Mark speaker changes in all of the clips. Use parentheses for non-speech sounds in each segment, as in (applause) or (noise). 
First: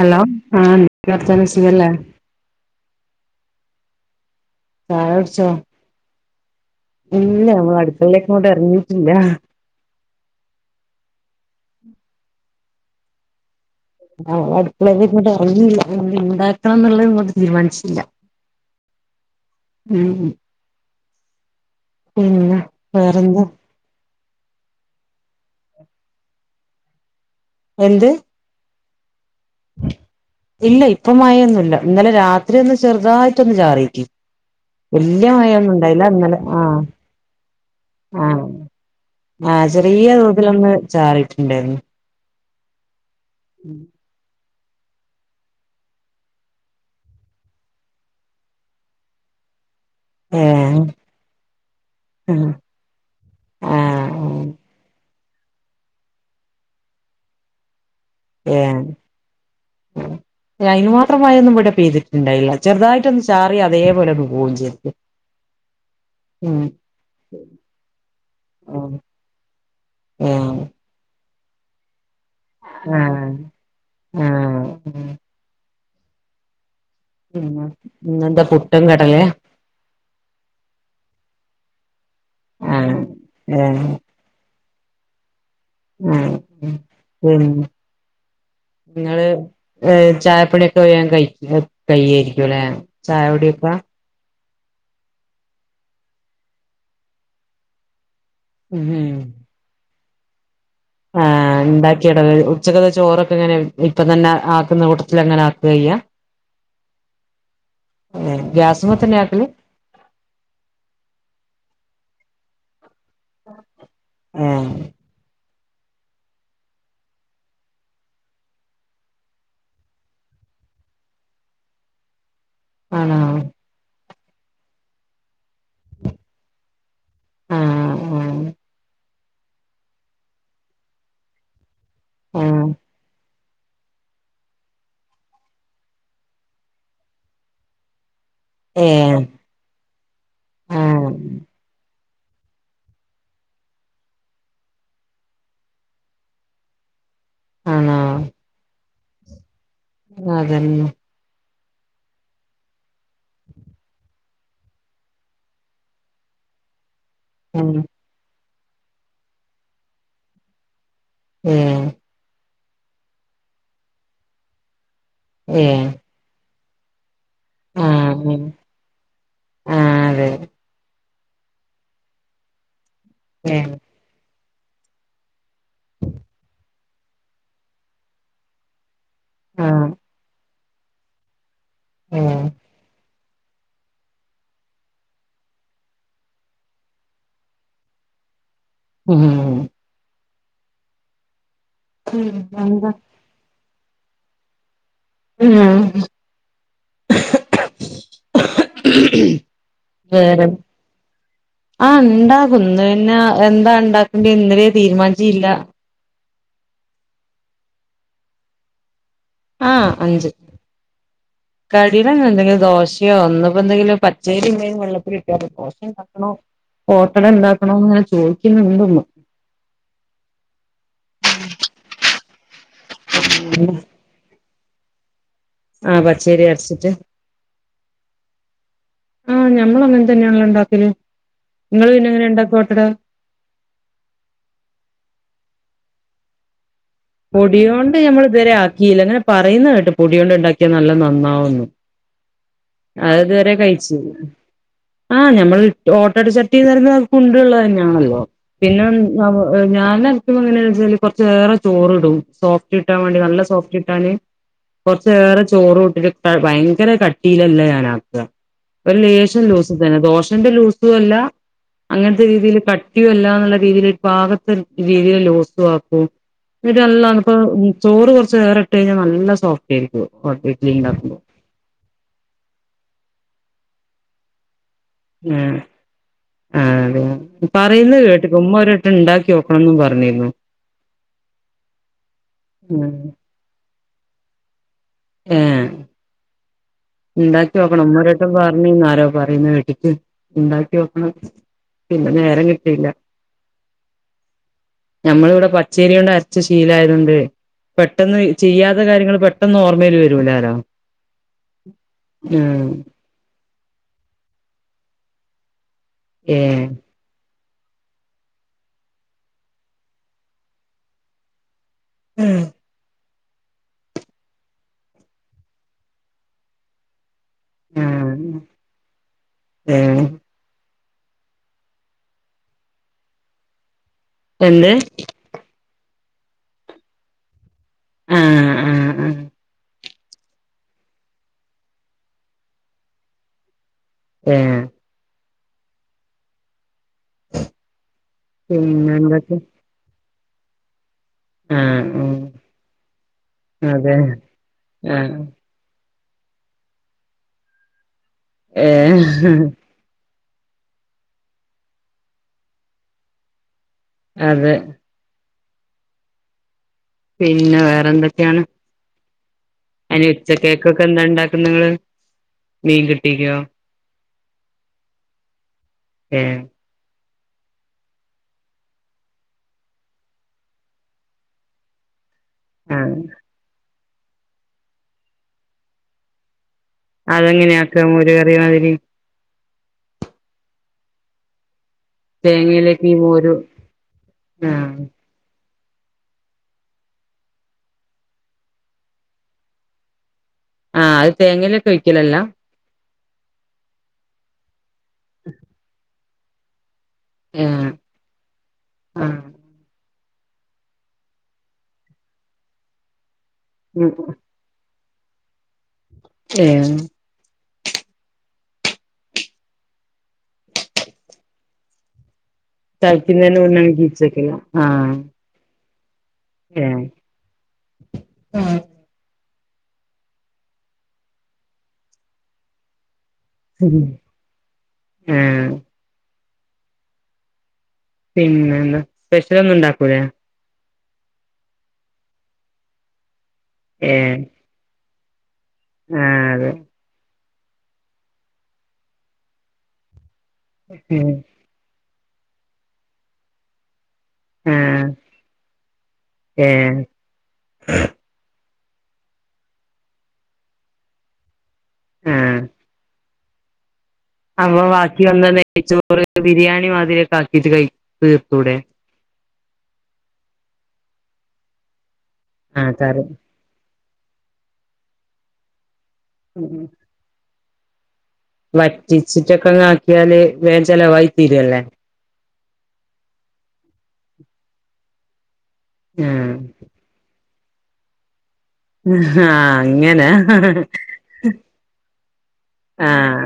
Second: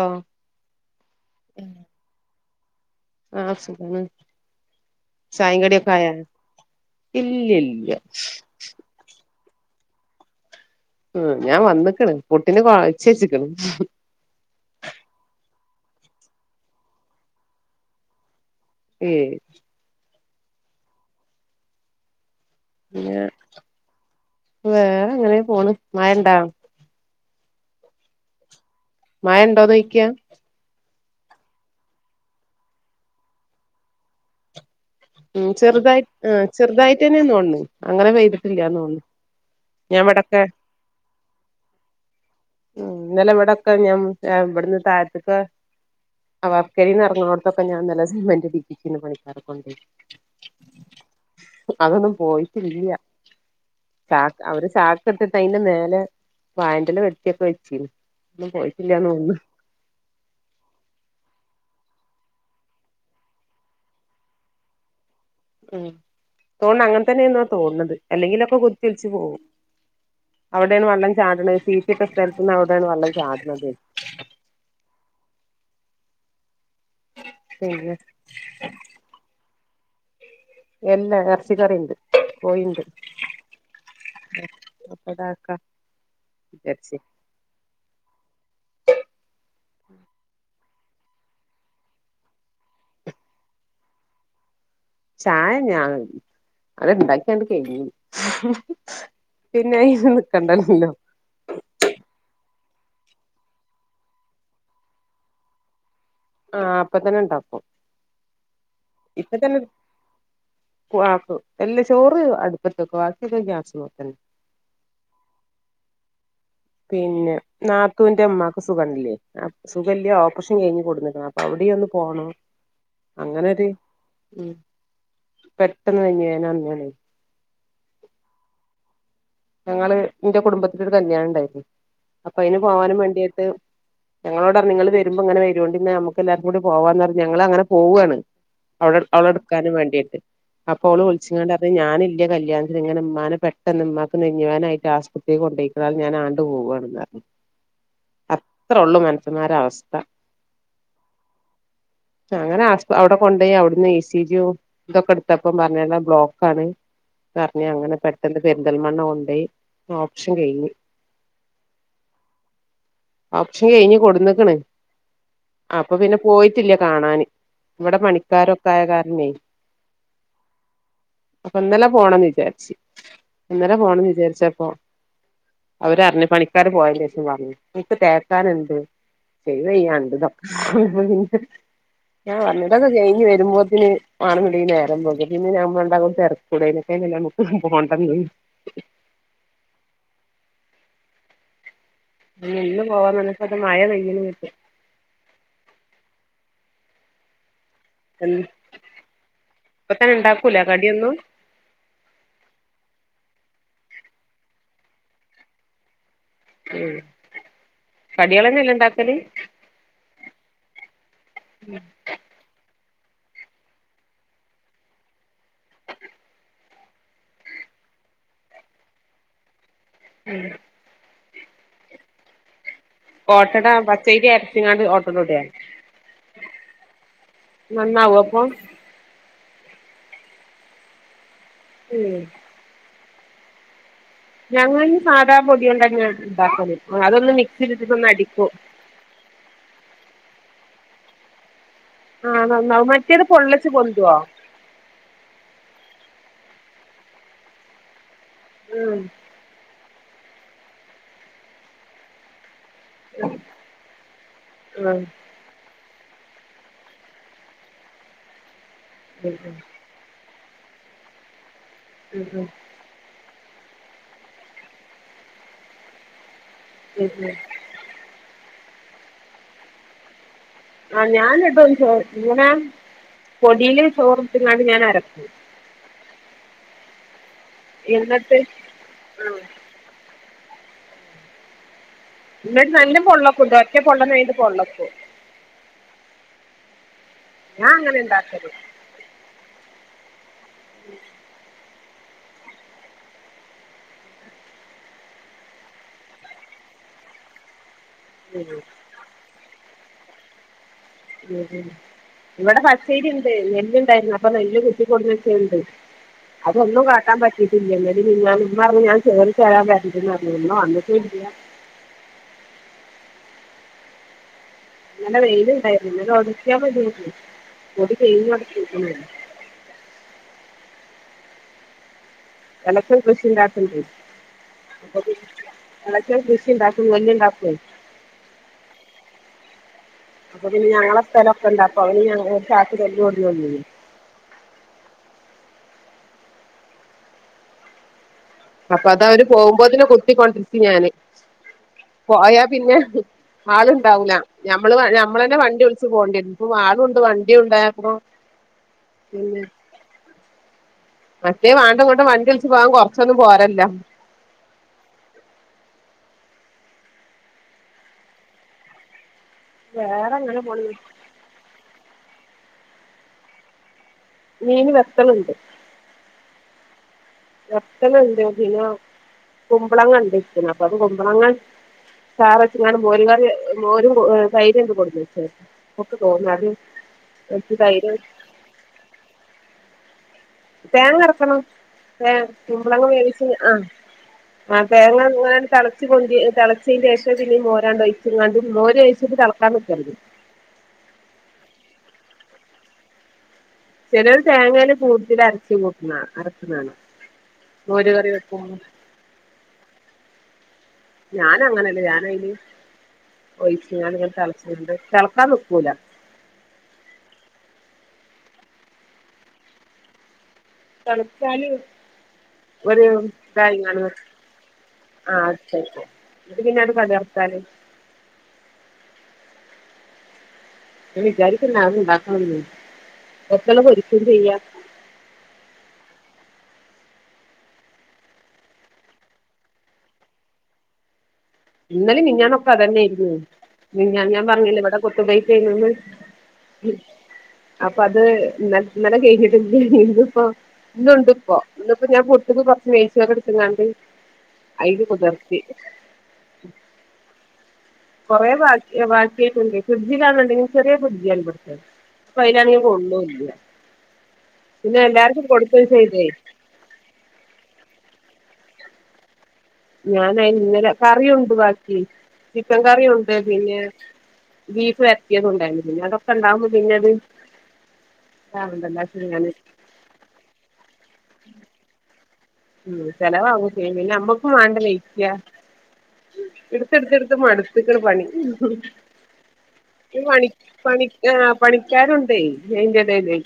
Speaker 1: Hello ആ എന്തൊക്കെ വർത്താനം സുഖല്ലേ
Speaker 2: ആ സുഖാണ്
Speaker 1: ചായ കുട്ച്ചോ
Speaker 2: ചായിം കടിയൊക്കെ ആയാ
Speaker 1: ഇല്ല നമ്മള് അടുക്കളേക്കോട്ടെറങ്ങീട്ടില്ലാ
Speaker 2: ഉം ഞാൻ വന്നക്ക്ണ് പുട്ടിന് കൊയച്ചെച്ച്ക്ക്ണ്
Speaker 1: ആ അടുകളേത് ങ്ങോട്ട് എറിങ്ങീല്ലാ എന്ത് ണ്ടാക്കണം എന്നുള്ളത് ഇങ്ങോട്ട് തീരുമാനിച്ചില്ല
Speaker 2: ഏ
Speaker 1: ഉം ഉം പിന്നെ
Speaker 2: പിന്നേ
Speaker 1: വേറെന്താ
Speaker 2: വേറെ ങ്ങനെ പോണ് മയണ്ടാ
Speaker 1: എന്ത്
Speaker 2: മയണ്ടോ ന്ന് ചോയ്ക്ക്യാ
Speaker 1: ഇല്ല ഇപ്പ മയൊന്നുല്ല ഇന്നലെ രാത്രി ഒന്ന് ചെറുതായിട്ടൊന്ന് ചാറിക്കി വല്യ
Speaker 2: ഉം
Speaker 1: മയൊന്നും
Speaker 2: ചെറുതായി
Speaker 1: ണ്ടായില്ല ഇന്നലെ
Speaker 2: ആഹ്
Speaker 1: ആ
Speaker 2: ചെറുതായിട്ടെന്നെ തോന്ന്ണ് അങ്ങനെ
Speaker 1: ആ
Speaker 2: പെയ്തിട്ടില്ലാന്ന് തോന്ന്ണ്
Speaker 1: ആഹ്
Speaker 2: ഞാൻ
Speaker 1: ചെറിയ
Speaker 2: ഇവടൊക്കെ
Speaker 1: തോതിലൊന്ന് ചാറിട്ടുണ്ടായിർന്നു
Speaker 2: ഉം ന്നലെവടൊക്കെ ഞാൻ ഇവിടുന്ന് താഴത്ത്ക്ക് അവ വർക്കരേന്ന് ഇർങ്ങ്ണൊട്ത്തൊക്കെ ഞാൻ ന്നലെ സിമെന്റ് ടീപ്പിച്ച്ണ് പണിക്കാരെ കൊണ്ട്
Speaker 1: ഏഹ്
Speaker 2: അതൊന്നും
Speaker 1: ആഹ്
Speaker 2: പോയിട്ടില്ലാ
Speaker 1: ആഹ്
Speaker 2: ചാക്ക് അവര് ചാക്ക് എടുത്തിട്ടൈയ്ന്റെ മേലേ വായേന്റെല വെട്ടി ഒക്കെ വെച്ചിന്നു
Speaker 1: ഏഹ് അയ്ന് മാത്രം മയൊന്നും ഇവിടെ പൈയ്തിട്ടുണ്ടായില്ല ചെറ്തായിട്ടൊന്ന് ചാറി അതേപോലെ പോകും ചെയ്തു
Speaker 2: ഉം തോണ് അങ്ങനെ തന്നെയേന്നാ തോന്നണത് അല്ലെങ്കിലൊക്കെ കുത്തി ഒല്ച്ച് പോകും
Speaker 1: ഏഹ്
Speaker 2: അവടെയാണ് വെള്ളം ചാടണത് സീറ്റ്ട്ട സ്ഥലത്തുന്ന് അവിടെയാണ് വെള്ളം
Speaker 1: ആഹ്
Speaker 2: ചാടണത്
Speaker 1: ആഹ് പിന്നെ ഇന്നേന്താ പുട്ടും കടലേ
Speaker 2: എല്ലാ എർച്ചിക്കറിണ്ട് കോയിണ്ട്
Speaker 1: ആഹ് ഏഹ്
Speaker 2: ഇതാക്ക
Speaker 1: ആഹ് ഉ (inaudible) ങ്ങള് ഏ ചായപ്പണിയൊക്കെ വേം കയ് കയ്യേരിക്കും ല്ലെ ചായകുടിയൊക്കെ
Speaker 2: ചായ ഞാൻ അത് ഇണ്ടാക്കിയണ്ട് കയ്ഞ്ഞ്നു
Speaker 1: ഉം
Speaker 2: പിന്നെ അയ്‌ന് നിക്കണ്ടല്ലോ
Speaker 1: ആഹ് ഉണ്ടാക്കിടവ് ഉച്ചകത്തെ ചോറൊക്കെങ്ങനെ ഇപ്പ തന്നെ ആക്കുന്ന കൂട്ടത്തിലങ്ങനെ ആക്കെയ്യാ
Speaker 2: ആ അപ്പൊ തന്നെ ഇണ്ടാക്കും
Speaker 1: ഏഹ് ഗ്യാസുമ്മെ
Speaker 2: ഇപ്പൊ
Speaker 1: ആക്കല്
Speaker 2: തന്നെ ക്ക്വാക്കും എല്ലാ ചോറ് അടുപ്പത്തെക്കും ബാക്കിയൊക്കെ ഗ്യാസ്മ്മെത്തന്നെ
Speaker 1: ഏഹ്
Speaker 2: പിന്നെ നാത്തുന്റെ ഇമ്മാക്ക് സുഖല്ലേ അപ് സുഖല്ല ഓപ്പറേഷൻ കഴിഞ്ഞ് കൊട്ന്നു ആപ്പൊ അവ്ടെ ഒന്ന് പോണം
Speaker 1: ആണോ
Speaker 2: അങ്ങനൊരു ഉം പെട്ടെന്ന് നെഞ് വേന വന്നേനെ
Speaker 1: ആഹ് ആഹ്
Speaker 2: ഞങ്ങള് ന്റെ കുടുംബത്തിലൊരു കല്യാണംണ്ടേരുന്നേ അപ്പൊ
Speaker 1: ആഹ്
Speaker 2: അയിന്
Speaker 1: ആഹ്
Speaker 2: പോവാനും വേണ്ടീട്ട് ഞങ്ങളോടർഞ്ഞ് ങ്ങള് വരുമ്പോ ങ്ങനെ വരൊണ്ടിന്നാ നമ്മക്ക് എല്ലാര്ക്കും കൂടി പോവാന്ന് പറഞ്ഞ് ഞങ്ങള ങ്ങനെ പോവാണ് അവളെ
Speaker 1: ഏഹ്
Speaker 2: അവളെടുക്കാനും വേണ്ടിട്ട് അപ്പൊ അവള്
Speaker 1: ആഹ്
Speaker 2: വിളിച്ച്ങ്ങാണ്ട് പർഞ്ഞ് ഞാനില്ല കല്യാൺ ങ്ങനെ ഉമ്മാനെ പെട്ടെന്ന് ഉമ്മാക്ക് നെഞ്ഞ് വേദനായിട്ട് ആസ്പത്രി കൊണ്ടോയിക്കാണ് ഞാനാണ്ട് പോവാണ് ന്ന്ർഞ്
Speaker 1: ആണോ
Speaker 2: അത്രൊള്ളൂ മൻസന്മാരേ അവസ്ഥ
Speaker 1: അതന്നെ
Speaker 2: അങ്ങനെ ആഹ് അവടെ കൊണ്ടയി അവ്ടുന്ന് എ സി ജിം തൊക്കെ എടുത്തപ്പൊ പറഞ്ഞൊലൊ ബ്ലോക്കാണ് പർഞ്ഞ്
Speaker 1: ഉം
Speaker 2: അങ്ങനെ പെട്ടന്ന് പെരിന്തൽമണ്ണ കൊണ്ടേയി ഓപ്ഷൻ കെയ്ഞ്ഞ്
Speaker 1: ഏഹ്
Speaker 2: ഓപഷൻ കഴിഞ്ഞ് കൊടുന്ന ക്ക്ണ്
Speaker 1: ഏഹ്
Speaker 2: അപ്പൊ പിന്നെ. പോയിട്ടില്ല കാണാന് ഇവിടെ
Speaker 1: ആഹ് ഉം
Speaker 2: പണിക്കാരൊക്കെ. കായ കാരനെയ്
Speaker 1: ആഹ് അതെ
Speaker 2: അപ്പൊ ഇന്നലെ പോണംന്ന് വിചാരിച്ചു.
Speaker 1: ഏഹ്
Speaker 2: ഇന്നലെ പോണംന്ന് വിചാരിച്ചപ്പോ. അവര് അറിഞ്ഞ പണിക്കാർ പോയതി ശേഷം പറഞ്ഞു നിനിക്ക് തേക്കാനുണ്ട്.
Speaker 1: ആഹ്
Speaker 2: (unintelligible) ഞൻ
Speaker 1: ഏഹ്
Speaker 2: പറഞ് ഇതൊെക്കെ കഴിഞ്ഞ് വരുമ്പോ തിന് വാണ നിടെങ്കി നേരം വൈകും (unintelligible) പോണ്ടന്ന്.
Speaker 1: ഉം ഉം പിന്നെന്താ
Speaker 2: (unintelligible)
Speaker 1: ഉം
Speaker 2: ഉം ഇപ്പൊ തന്നെ
Speaker 1: വേറെ
Speaker 2: ഇണ്ടാക്കൂല കടിയൊന്നും?
Speaker 1: ആഹ് ഉണ്ടാകുംന്ന് പിന്നെ എന്താ ഉണ്ടാക്കണ്ടെ ഇന്നലെ തീരുമാനിചീല്ല.
Speaker 2: ഉം കടിയാളന്നെല്ല ഇണ്ടാക്കല്?
Speaker 1: ആഹ് അഞ്ച്. കടയില എന്തെങ്കിലും ദോശയോ ഇന്ന് ഇപ്പ എന്തെങ്കിലും പച്ചരി എന്തു വെള്ളത്തിലിട്ടാ ദോശയുംണ്ടാക്കണോ. ഓട്ടടണ്ടാക്കണന്ന് ഞാൻ ചോദിക്കുന്നുണ്ടിന്.
Speaker 2: ഉം
Speaker 1: (unintelligible)
Speaker 2: ഓട്ടട പച്ചേരി അരച്ച്ങ്ങാട് ഓട്ടടുടെ?
Speaker 1: ആഹ് പച്ചേരി അരച്ചിട്ട്.
Speaker 2: നന്നാവോ അപ്പൊ
Speaker 1: ആഹ് ഞമ്മൾ അങ്ങനെ തന്നെയാണ ലോ ഉണ്ടാക്കിയത് നിങ്ങൾ പിന്നെ
Speaker 2: ഉം
Speaker 1: എങ്ങനെ ഉണ്ടാക്ക ഓ ട്ടട.
Speaker 2: ഞങ്ങൾ സാധാ പൊടിയൊണ്ടെന്നെ ഇണ്ടാക്കല് അതൊന്ന് മിക്സിയിൽ ഇ്ട്ടിട്ട് ഒന്ന് അടിക്കോ.
Speaker 1: യില്ല അങ്ങനെ പറയുന്ന കേട്ട് പൊടിയ കൊണ്ട് ഉണ്ടാക്കിയാ നല്ല നന്നാവുന്നു.
Speaker 2: ആഹ് നന്നാവും മറ്റേത് പൊള്ളച്ച്പൊ
Speaker 1: കഴിച്ച്
Speaker 2: ന്തോ?
Speaker 1: ആഹ് ഞമ്മൾ ഓട്ടട ചട്ടി ന്നറയ്ണ ത് കുണ്ട്ള്ളത് തന്നെയാണല്ലോ പിന്നെ.
Speaker 2: ഉം
Speaker 1: ഞാന് അരക്കുമ്പ എങ്ങനെയാണെ ച്ചാല് കുറച്ചേറെ ചോറിടും സോഫ്റ്റ് കിട്ടാൻ വേണ്ടി നല്ല സോഫ്റ്റിട്ടാന്.
Speaker 2: ഉം
Speaker 1: കുറച് ഏറെ ചോറുട്ടിട്ട് ഭയങ്കര കട്ടിയിലല്ല ഞാനാ. ഒരു
Speaker 2: ഉം ഉം
Speaker 1: ലേശം ലൂസ് തന്നെ ദോശന്റെ ലൂസു അല്ല അങ്ങനത്തെ
Speaker 2: ഉം ഉം
Speaker 1: രീതിയിൽ കട്ടി ല്ലുള്ള രീതിൽ ഭാഗത്ത് രീതിയിൽ ലുസും ആക്കും നിട്ട്
Speaker 2: ഉം
Speaker 1: നല്ലപ്പോ.
Speaker 2: ഉം
Speaker 1: ചോറ് കുറച്ച് ഏറെ ഇട്ട് കഴിഞ്ഞാൽ നല്ല സോഫ്റ്റ് ആയിരിക്കും ക്ലീൻ ആക്ക.
Speaker 2: (unintelligible) ഇങ്ങനെ പൊടിയിൽ ചോറിട്ടിങ്ങാണ്ട് ഞാൻ അര
Speaker 1: ആഹ് ആഹ് അതെ. പറയുന്നത്
Speaker 2: എന്നിട്ട്
Speaker 1: കേട്ടിക്ക്ണ് ഉമ്മ ഒരു വട്ടം
Speaker 2: ആ
Speaker 1: ഉണ്ടാക്കി നോക്കണന്ന് പറഞ്ഞിരുന്നു.
Speaker 2: എന്നിട്ട് നല്ല പൊള്ളക്കുട്ടോ ഒറ്റ (unintelligible)
Speaker 1: ഏഹ് ഇണ്ടാക്കി
Speaker 2: ഞാൻ
Speaker 1: നോക്കണം
Speaker 2: അങ്ങനെ
Speaker 1: ഉമ്മ ഒരു വട്ടം
Speaker 2: ഉണ്ടാക്കല്
Speaker 1: പറഞ്ഞന്നു ആരോ പറയുന്ന കേട്ടിട്ട് ഇണ്ടാക്കി നോക്കണം. പിന്നെ നേരം കിട്ടിയില്ല. ഞമ്മളിവിടെ പച്ചേരി കൊണ്ട് അരച് ശീലാആയതോണ്ട്. പെട്ടെന്ന് ചെയ്യാത്ത കാര്യങ്ങൾ പെട്ടെന്ന് ഓർമ്മയിൽ വരൂല്ലാലോ.
Speaker 2: ഉം ഉം ഇവിടെ പച്ചേരി ഉണ്ട് നെല്ല്ണ്ടായിരുന്നു അപ്പൊ നെല്ല് കുത്തിക്കൊടുന്നെച്ചതുണ്ട്.
Speaker 1: ഏഹ്
Speaker 2: അതൊന്നും കാട്ടാൻ പറ്റില്ല. (unintelligible)
Speaker 1: ഉം
Speaker 2: ഇന്നലെ വെയിലുണ്ടായിരുന്നു ഇന്നലെ ഉണക്കിയാ മതിയായിരുന്നു (unintelligible)
Speaker 1: ഏഹ്
Speaker 2: (unintelligible) അടക്കാ
Speaker 1: എന്ത്
Speaker 2: കൃഷി ഇണ്ടാക്കും നെല്ല്ണ്ടാക്കെയ്.
Speaker 1: ആഹ് ആഹ് ആഹ്
Speaker 2: അപ്പൊ പിന്ന ഞങ്ങള സ്ഥലൊക്കെ ഉണ്ട് അപ്പ അവന് (unintelligible)
Speaker 1: ഏഹ്
Speaker 2: അപ്പൊ
Speaker 1: പിന്നെ
Speaker 2: അത് അവര്
Speaker 1: എന്തൊക്കെ
Speaker 2: പോകുമ്പോഴ്തിന് കുത്തിക്കൊണ്ടിരിക്കും ഞാന്
Speaker 1: ആഹ്
Speaker 2: പോയാ
Speaker 1: ആഹ്
Speaker 2: പിന്നെ
Speaker 1: അതെ
Speaker 2: ആളുണ്ടാവൂല ഞമ്മള്
Speaker 1: ആഹ്
Speaker 2: ഞമ്മൾ തന്നെ വണ്ടി വിളിച്ച് പോകണ്ടിരുന്നു ഇപ്പ ആളുണ്ട് വണ്ടിയുണ്ട് (unintelligible)
Speaker 1: ഏഹ്
Speaker 2: മറ്റേ (unintelligible) വണ്ടി വിളിച്ച് പോവാൻ കുറച്ചൊന്നും പോരല്ലോ
Speaker 1: അതെ പിന്നെ വേറെ എന്തൊക്കെയാണ് അതിന്
Speaker 2: വേറെ
Speaker 1: ഉച്ച
Speaker 2: അങ്ങനെ പോണു
Speaker 1: കേക്കൊക്കെ എന്താ ഉണ്ടാക്കുന്ന നിങ്ങള് മീൻ കിട്ടില്ലിയോ
Speaker 2: മീന് വെക്കണുണ്ട്
Speaker 1: ഉം
Speaker 2: മത്തൻ ഉണ്ട് (unintelligible) കുമ്പളങ്ങ (unintelligible) അപ്പൊ അത് കുമ്പളങ്ങ
Speaker 1: ആഹ്
Speaker 2: (unintelligible) ഒഴിച്ച്
Speaker 1: അതെങ്ങനെയ ആക്കാം
Speaker 2: തൈര്
Speaker 1: മോര് കറിമാതിരി
Speaker 2: തേങ്ങ അരക്കണം ഏഹ്
Speaker 1: തേങ്ങയിലേക്ക്
Speaker 2: കുമ്പളങ്ങ
Speaker 1: ഈ
Speaker 2: വേവിച്ച്
Speaker 1: മോര്
Speaker 2: ആഹ് ആഹ് തേങ്ങ (unintelligible) (unintelligible) തിളച്ചതിന് ശേഷം പിന്നെ മോരാണ്ട് ഒഴിച്ചങ്ങാണ്ട് മോര് ഒഴിച്ചിട്ട് ഇത് ഇളക്കാൻ നിക്കരുത്
Speaker 1: ആഹ് അത് തേങ്ങയിലിട്ട് വെക്കലല്ല
Speaker 2: ചിലര് തേങ്ങേല് കൂടുതല് (unintelligible)
Speaker 1: ആഹ്
Speaker 2: മോര് കറി വെക്കു ഞാൻ അങ്ങനല്ല ഞാൻ അതിന് ഒഴിച്ച്
Speaker 1: ഉം
Speaker 2: ഇങ്ങന തിളച്ചണ്ട് തിളക്കാൻ നിക്കൂല
Speaker 1: ഏഹ് തളിക്കുന്നേന് മുന്നേ കീച്ച്
Speaker 2: (unintelligible)
Speaker 1: വെക്കലാ ആഹ്
Speaker 2: (unintelligible)
Speaker 1: ഉം
Speaker 2: (unintelligible)
Speaker 1: ആഹ് പിന്നെന്താ സ്പെഷ്യലൊന്നും ഉണ്ടാക്കൂലേ
Speaker 2: ഇന്നലേം മിനിഞ്ഞാന്നൊക്കെ അതന്നേരുന്നു മിനിഞ്ഞാന്ന്
Speaker 1: ഏഹ്
Speaker 2: ഞാൻ പറഞ്ഞില്ലേ ഇവിടെ കൊത്തു (unintelligible)
Speaker 1: ആഹ് അതെ
Speaker 2: അപ്പ അത് നല്ല കേഴ്ഞ്ഞിട്ട് ബിയാണിത് ഇപ്പൊ ഇന്ന് ഇണ്ട്
Speaker 1: ഉം
Speaker 2: ഇപ്പോ ഇന്നിപ്പോ ഞാൻ പൊട്ട് കൊറച്ച് നെയ്ച്ചോറ് എടുത്ത്ക്കാണ്ട് അയ്ത്
Speaker 1: ആഹ്
Speaker 2: കുതർത്തി
Speaker 1: ഏഹ്
Speaker 2: കൊറേ ബാക്കിയാ ബാക്കിയിട്ടുണ്ട് ഫ്രിഡ്ജിലാണണ്ടെങ്കിൽ ചെറിയ ഫ്രിഡ്ജല്ലേ അപ്പൊ അയ്നാണെ കൊള്ളൂല്ല
Speaker 1: അപ്പ
Speaker 2: പിന്നെ
Speaker 1: ബാക്കി വന്ന
Speaker 2: എല്ലാർക്കും കൊടുക്കും
Speaker 1: നെയ്ച്ചോറ്
Speaker 2: ചെയ്തേ
Speaker 1: ബിരിയാണി മാതിരി ഒക്കെ ആക്കീട്ട് കഴി തീർത്തൂടെ
Speaker 2: ഞാൻ അയ്ന് ഇന്നലെ കറിയൊണ്ട് ബാക്കി ചിക്കൻ
Speaker 1: ആഹ് കറി
Speaker 2: കറിയുണ്ട് പിന്നെ ബീഫ് വരട്ടിയത് ഉണ്ടായിരുന്നു പിന്നെ അതൊക്കെ ഇണ്ടാവുമ്പോ പിന്നെ അത് ഇതാവണ്ടല്ലോ ഞാന്
Speaker 1: വറ്റിച്ചിട്ടിക്കങ്ങ് ആക്കിയാല് വേം ചെലവായി തീരുല്ലേ
Speaker 2: ഉം ചെലവാകും ചെയ്യും പിന്ന നമ്മക്കും വേണ്ടീല
Speaker 1: ആഹ്
Speaker 2: (unintelligible) ടുത്തെടുത്ത് മടുത്ത്ക്ക്ണ് പണി
Speaker 1: ആഹ് അങ്ങന
Speaker 2: ആഹ് പണിക്കാറുണ്ടേ അയിൻ്റെടേല്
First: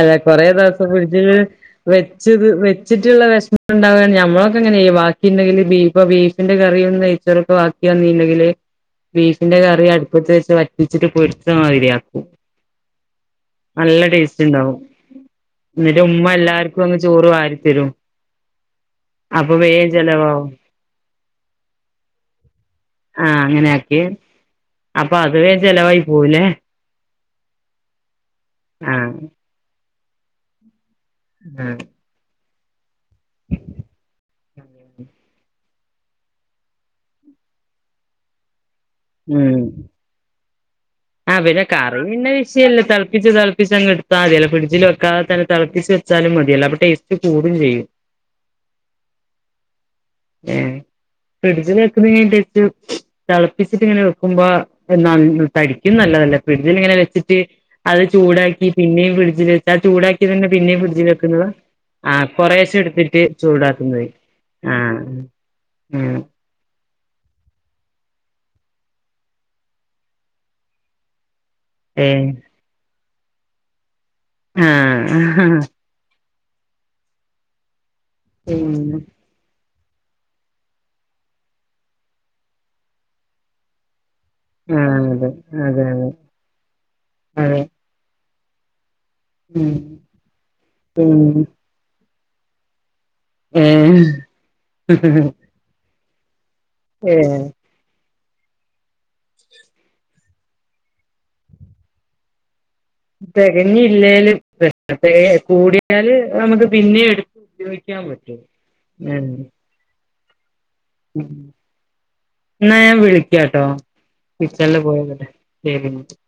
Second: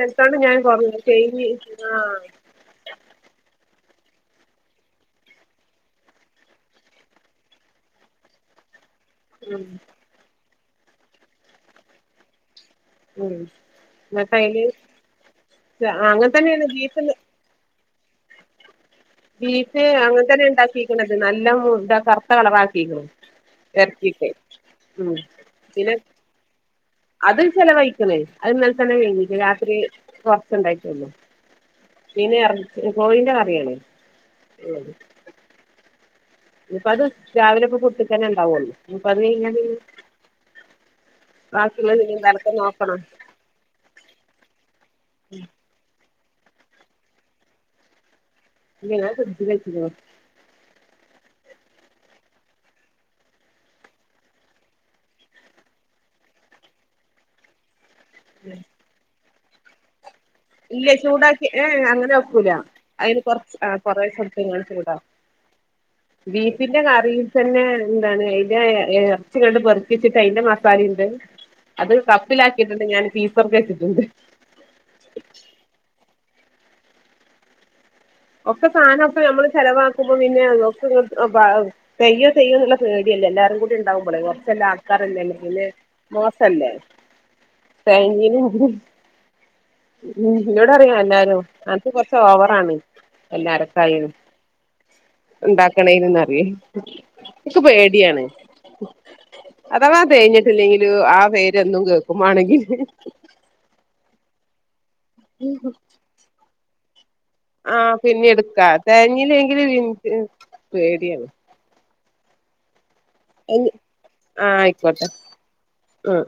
Speaker 1: അതെ കൊറേ
Speaker 2: ഞാൻ
Speaker 1: ദിവസം
Speaker 2: കൊറഞ്ഞു
Speaker 1: ഫ്രിഡ്ജില്
Speaker 2: കഴിഞ്ഞ് ആഹ്
Speaker 1: വെച്ചത് വെച്ചിട്ടുള്ള വിഷമം ഉണ്ടാവാണ് ഞമ്മളൊക്കെ അങ്ങനെയാ ചെയ്യ ബാക്കി ഇണ്ടെങ്കില് ബീഫ് ബീഫിന്റെ കറിയ് എന്തേ ചെലപ്പോ ബാക്കി വന്നില്ലെങ്കില് ബീഫിന്റെ
Speaker 2: ഉം
Speaker 1: കറി അടുപ്പത്ത് വെച്ചിട്ട് വറ്റിച്ചിട്ട് പൊരിച്ച മാതിരിയാക്കും
Speaker 2: മ്
Speaker 1: നല്ല ടേസ്റ്റ് ഇണ്ടാവും എന്നിട്ട്
Speaker 2: അങ്ങനെ
Speaker 1: ഉമ്മ
Speaker 2: തന്നെയാണ്
Speaker 1: എല്ലാർക്കും അങ്ങ്
Speaker 2: ബീഫ്
Speaker 1: ചോറ് വാരിത്തരും അപ്പൊ
Speaker 2: ബീഫ്
Speaker 1: വേഗം
Speaker 2: അങ്ങനെ തന്നെ
Speaker 1: ചെലവാവും
Speaker 2: ഇണ്ടാക്കിക്കണത് നല്ല മൂത്ത കറുത്ത കളറാക്കിരിക്കും ഇറച്ചി
Speaker 1: അപ്പ അത് വേഗം ചെലവായി പോവൂലേ
Speaker 2: അത് ചെലവഴിക്ക്ണ് അത് ഇന്നലെ തന്നെ
Speaker 1: ആഹ്
Speaker 2: കയ്ഞ്ഞു രാത്രി കുറച്ചുണ്ടായിട്ടെ ഉള്ളു
Speaker 1: ആഹ്
Speaker 2: പിന്നെ എറച്ചി കോയിന്റെ കറിയാണ് ഇപ്പ അത് രാവിലെ ഇപ്പൊ കുട്ടിക്കനെ ഉണ്ടാവല്ലോ ഇനിപ്പ അത് ഇങ്ങനെ
Speaker 1: ആ പിന്നെ കറി
Speaker 2: ഇന്നലത്തെ
Speaker 1: വിഷയല്ല
Speaker 2: നോക്കണം
Speaker 1: തിളപ്പിച്ച്‌ തിളപ്പിച്ച് അങ്ങ് എടുത്താ മതി അല്ല ഫ്രിഡ്ജില് വക്കാതെ തന്നെ തിളപ്പിച്ച് ച്ചാലും മതിയല്ലോ അപ്പൊ ടേസ്റ്റ് കൂടും ചെയ്യും
Speaker 2: ഞാൻ ഫ്രിഡ്ജില് വെച്ച്
Speaker 1: ഏഹ് ഫ്രിഡ്ജില് വെക്കുന്നെട്ട് തിളപ്പിച്ചിട്ട് ഇങ്ങനെ വെക്കുമ്പോ (unintelligible) ക്കും നല്ലതല്ല ഫ്രിഡ്ജിൽിങ്ങനെ വെച്ചിട്ട് അത് ചൂടാക്കി പിന്നെയും ഫ്രിഡ്ജിൽ വെച്ച് ആ ചൂടാക്കി ന്നത് പിന്നേം
Speaker 2: ഇല്ല
Speaker 1: ഫ്രിഡ്ജിൽ വെക്കുന്നത്
Speaker 2: ചൂടാക്കി ഏ അങ്ങനെ
Speaker 1: ആ
Speaker 2: വെക്കൂല
Speaker 1: കൊറേശെ
Speaker 2: അതിന്
Speaker 1: എടുത്തിട്ട്
Speaker 2: കൊറച്ച് ആ
Speaker 1: ചൂടാക്കുന്നത്
Speaker 2: കൊറേശെ എടുത്ത്ങ്ങാണ്ട്
Speaker 1: ആഹ് മ്
Speaker 2: പിന്നെ കറിയിൽ തന്നെ എന്താണ് അയിന്റെ ഇറച്ചി കണ്ട് പെറുപ്പിച്ചിട്ട് അയിന്റെ മസാല ഇണ്ട് അത്
Speaker 1: ഏഹ്
Speaker 2: കപ്പിലാക്കിയിട്ടുണ്ട് ഞാൻ ഫ്രീസർ വെച്ചിട്ടുണ്ട്
Speaker 1: ആഹ്
Speaker 2: ഒക്കെ
Speaker 1: പിന്നെ
Speaker 2: സാനൊക്കെ നമ്മള് ചെലവാ മുമ്പ് പിന്നെ (unintelligible) പെയ്യോ ചെയ്യോ എന്നുള്ള പേടിയല്ല എല്ലാരും കൂടി ഇണ്ടാവുമ്പളെ ല്ല
Speaker 1: ആഹ്
Speaker 2: ആൾക്കാരല്ലേ
Speaker 1: അതെ
Speaker 2: അല്ലെങ്കില്
Speaker 1: അതെ
Speaker 2: മോസല്ലേ
Speaker 1: അതെ അതെ
Speaker 2: തേങ്ങീം ഉം
Speaker 1: ഉം
Speaker 2: എന്നോട് അറയും എല്ലാരോം
Speaker 1: പിന്നെ
Speaker 2: ആ ഇത് കൊറച്ച് ഓവറാണ് എല്ലാ അരക്കായ
Speaker 1: ഏഹ്
Speaker 2: ഉണ്ടാക്കണേന്ന അറിയ
Speaker 1: ഏഹ്
Speaker 2: ഇക്ക് പേടിയാണ് അഥവാ തേഞ്ഞിട്ടില്ലെങ്കില് ആ പേരെന്നും കേക്കും മാണങ്കി
Speaker 1: തെകഞ്ഞില്ലേല് പ്രശ്നം (unintelligible) കൂടിയാല് നമുക്ക് പിന്നെ എടു
Speaker 2: ആഹ് പിന്നിഎടുക്കാ തെകഞ്ഞില്ലെങ്കില് ഇൻക്ക് പേടിയാണ്
Speaker 1: ന്നാ ഞാൻ വിളിക്കാട്ടോ
Speaker 2: ആഹ്
Speaker 1: കിച്ചൺല്
Speaker 2: ആയിക്കോട്ടെ
Speaker 1: പോയൊക്കോട്ടെ ശെരിന്നാ
Speaker 2: ഉം ഉം